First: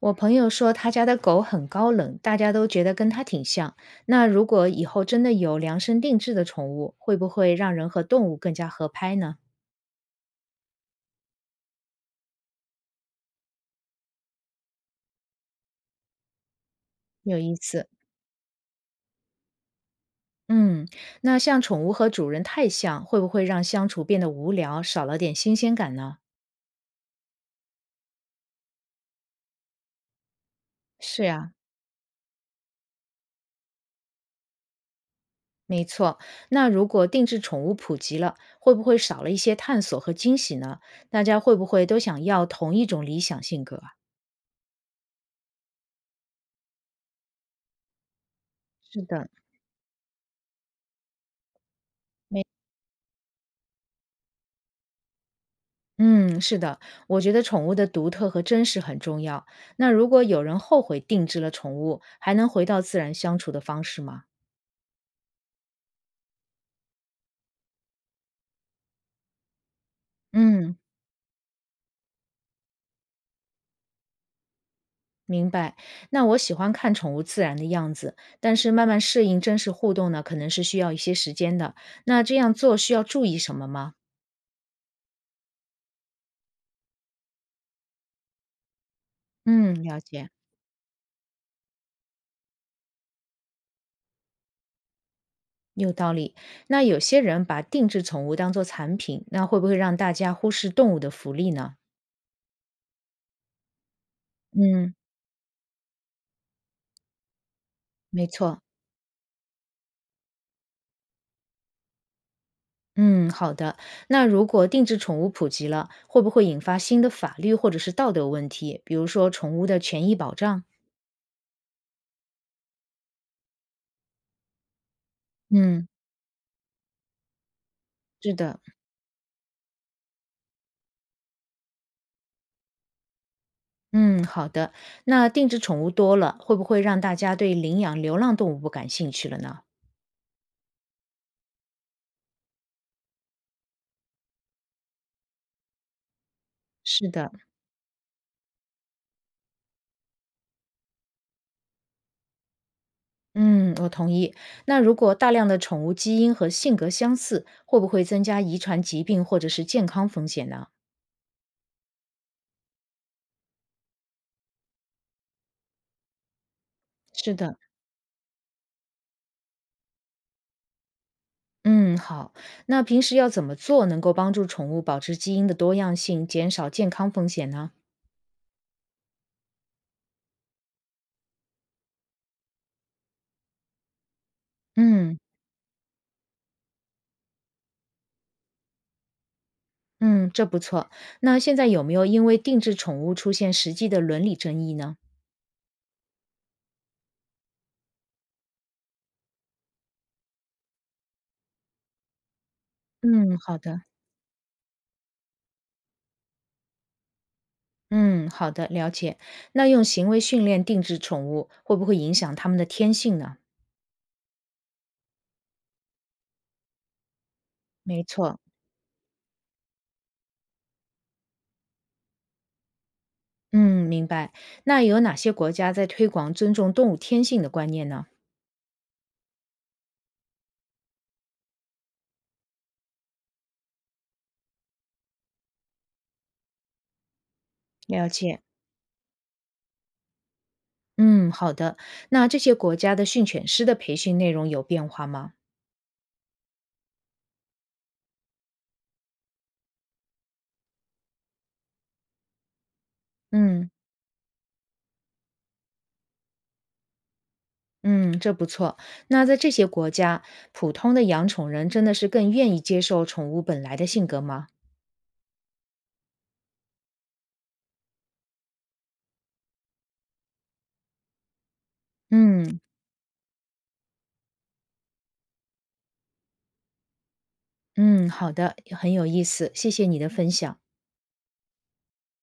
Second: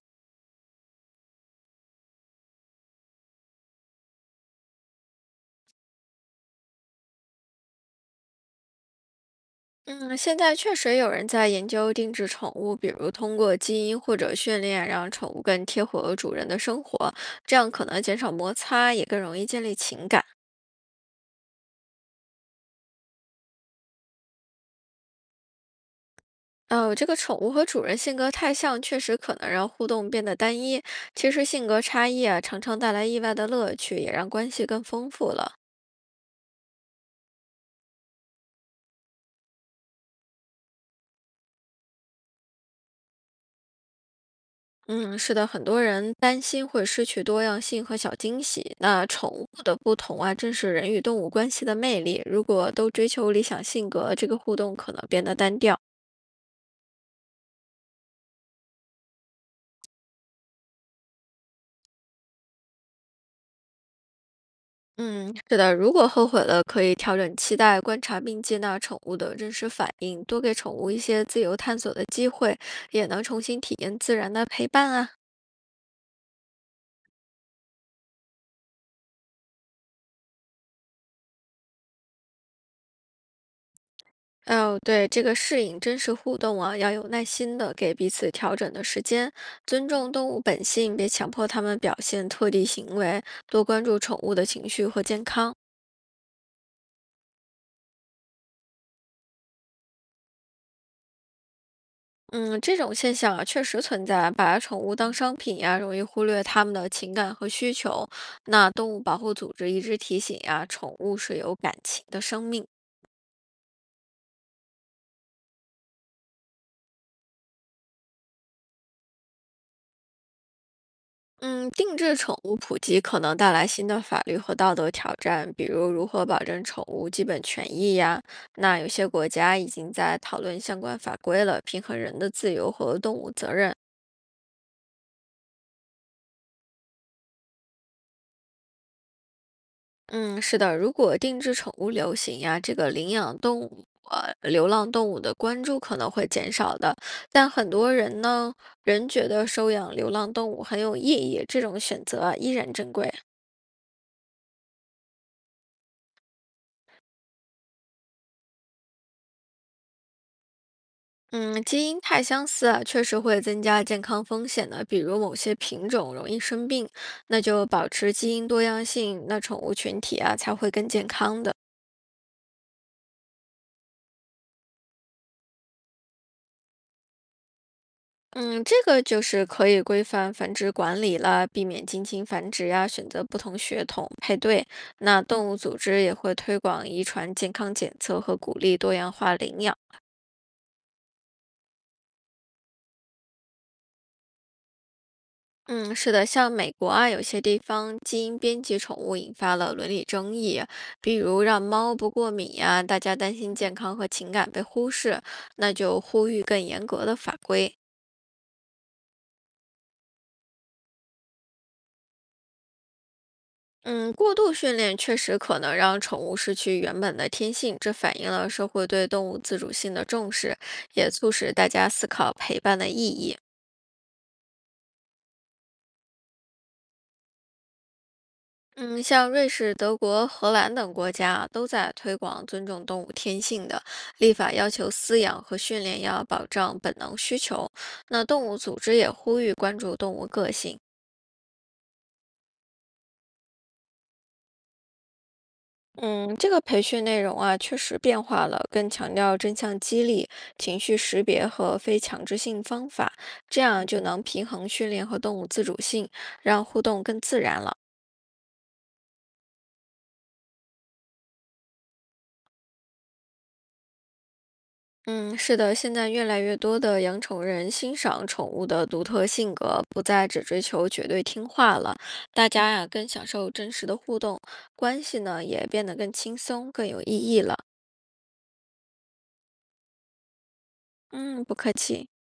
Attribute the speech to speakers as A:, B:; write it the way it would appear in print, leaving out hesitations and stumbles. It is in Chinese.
A: 我朋友说他家的狗很高冷，大家都觉得跟他挺像。那如果以后真的有量身定制的宠物，会不会让人和动物更加合拍呢？
B: 嗯，现在确实有人在研究定制宠物，比如通过基因或者训练，让宠物更贴合主人的生活，
A: 有意
B: 这样可
A: 思。
B: 能减少摩擦，也更容易建立情感。
A: 嗯，那像宠物和主人太像，会不会让相处变得无聊，少了点新鲜感呢？
B: 这个宠物和主人性格太像，确实可能让互动变得单一。
A: 是
B: 其实
A: 呀，
B: 性格差异啊，常常带来意外的乐趣，也让关系更丰富了。
A: 没错。那如果定制宠物普及了，会不会少了一些探索和惊喜呢？大家会不会都想要同一种理想性格啊？
B: 嗯，是的，很多人担心会失去多样性和小惊喜。
A: 是
B: 那
A: 的，
B: 宠物的不同啊，正是人与动物关系的魅力。如果都追求理想性格，这个互动可能变得单调。
A: 嗯，是的，我觉得宠物的独特和真实很重要。那如果有人后悔定制了宠物，还能回到自然相处的方式吗？
B: 嗯，是的，如果后悔了，可以调整期待，观察并接纳宠物的真实反应，多给宠
A: 嗯，
B: 物一些自由探索的机会，也能重新体验自然的陪伴啊。
A: 明白。那我喜欢看宠物自然的样子，但是慢慢适应真实互动呢，可能是需要一些时间的。那这样做需要注意什么吗？
B: 哦，对，这个适应真实互动啊，要有耐心的给彼此调整的时间，
A: 嗯，
B: 尊
A: 了
B: 重
A: 解，
B: 动物本性，别强迫它们表现特定行为，多关注宠物的情绪和健康。
A: 有道理。那有些人把定制宠物当做产品，那会不会让大家忽视动物的福利呢？
B: 嗯，这种现象啊确实存在，把宠
A: 嗯，
B: 物当商品呀、容易忽略它们的情感和需求。
A: 没错。
B: 那动物保护组织一直提醒呀、宠物是有感情的生命。
A: 嗯，好的。那如果定制宠物普及了，会不会引发新的法律或者是道德问题？比如说宠物的权益保障？
B: 嗯，定制宠物普及可能带来新的法律和道德挑战，比
A: 嗯，
B: 如如何保证宠物基本权益呀。
A: 是的。
B: 那有些国家已经在讨论相关法规了，平衡人的自由和动物责任。
A: 嗯，好的。那定制宠物多了，会不会让大家对领养流浪动物不感兴趣了呢？
B: 嗯，是的，如果定制宠物流行呀，这个领养动物、流浪动物的关注可能会减少的。
A: 是的，
B: 但很多人呢，仍觉得收养流浪动物很有意义，这种选择啊依然珍贵。
A: 嗯，我同意。那如果大量的宠物基因和性格相似，会不会增加遗传疾病或者是健康风险呢？
B: 嗯，基因太相似啊，确实会增加健康风险的，比如某些品种容易生病，
A: 是
B: 那
A: 的，
B: 就保持基因多样性，那宠物群体啊才会更健康的。
A: 嗯，好。那平时要怎么做能够帮助宠物保持基因的多样性，减少健康风险呢？
B: 嗯，这个就是可以规范繁殖管理啦，避免近亲繁殖呀、选择不同血统配对。
A: 嗯
B: 那动物组织也会推广遗传健康检测和鼓励多样化领养。
A: 嗯，这不错。那现在有没有因为定制宠物出现实际的伦理争议呢？
B: 嗯，是的，像美国啊，有些地方基因编辑宠物引发了伦理争议，比如让猫不过敏呀、大家担
A: 嗯，
B: 心
A: 好
B: 健
A: 的。
B: 康和情感被忽视，那就呼吁更严格的法规。
A: 嗯，好的，了解。那用行为训练定制宠物，会不会影响它们的天性呢？
B: 嗯，过度训练确实可能让宠物失去原本的天性，这
A: 没
B: 反映
A: 错。
B: 了社会对动物自主性的重视，也促使大家思考陪伴的意义。
A: 嗯，明白。那有哪些国家在推广尊重动物天性的观念呢？
B: 嗯，像瑞士、德国、荷兰等国家啊都在推广尊重动物天性的立法，要求饲养和训练要保障本能需求。
A: 了
B: 那
A: 解。
B: 动物组织也呼吁关注动物个性。
A: 嗯，好的。那这些国家的训犬师的培训内容有变化吗？
B: 嗯，这个培训内容啊，确实变化了，更强调正向激励、情绪识别和非强制性方法，这
A: 嗯
B: 样就能平衡训练和动物自主性，让互动更自然了。
A: 嗯，这不错。那在这些国家，普通的养宠人真的是更愿意接受宠物本来的性格吗？
B: 嗯，是的，现在越来越多的养宠人欣赏宠物的独特性格，不再只追求绝对听话了。大
A: 嗯
B: 家呀，更享受真实的互动，关系呢也变得更轻松、更有意义了。
A: 嗯，好的，很有意思，谢谢你的分享。
B: 嗯，不客气。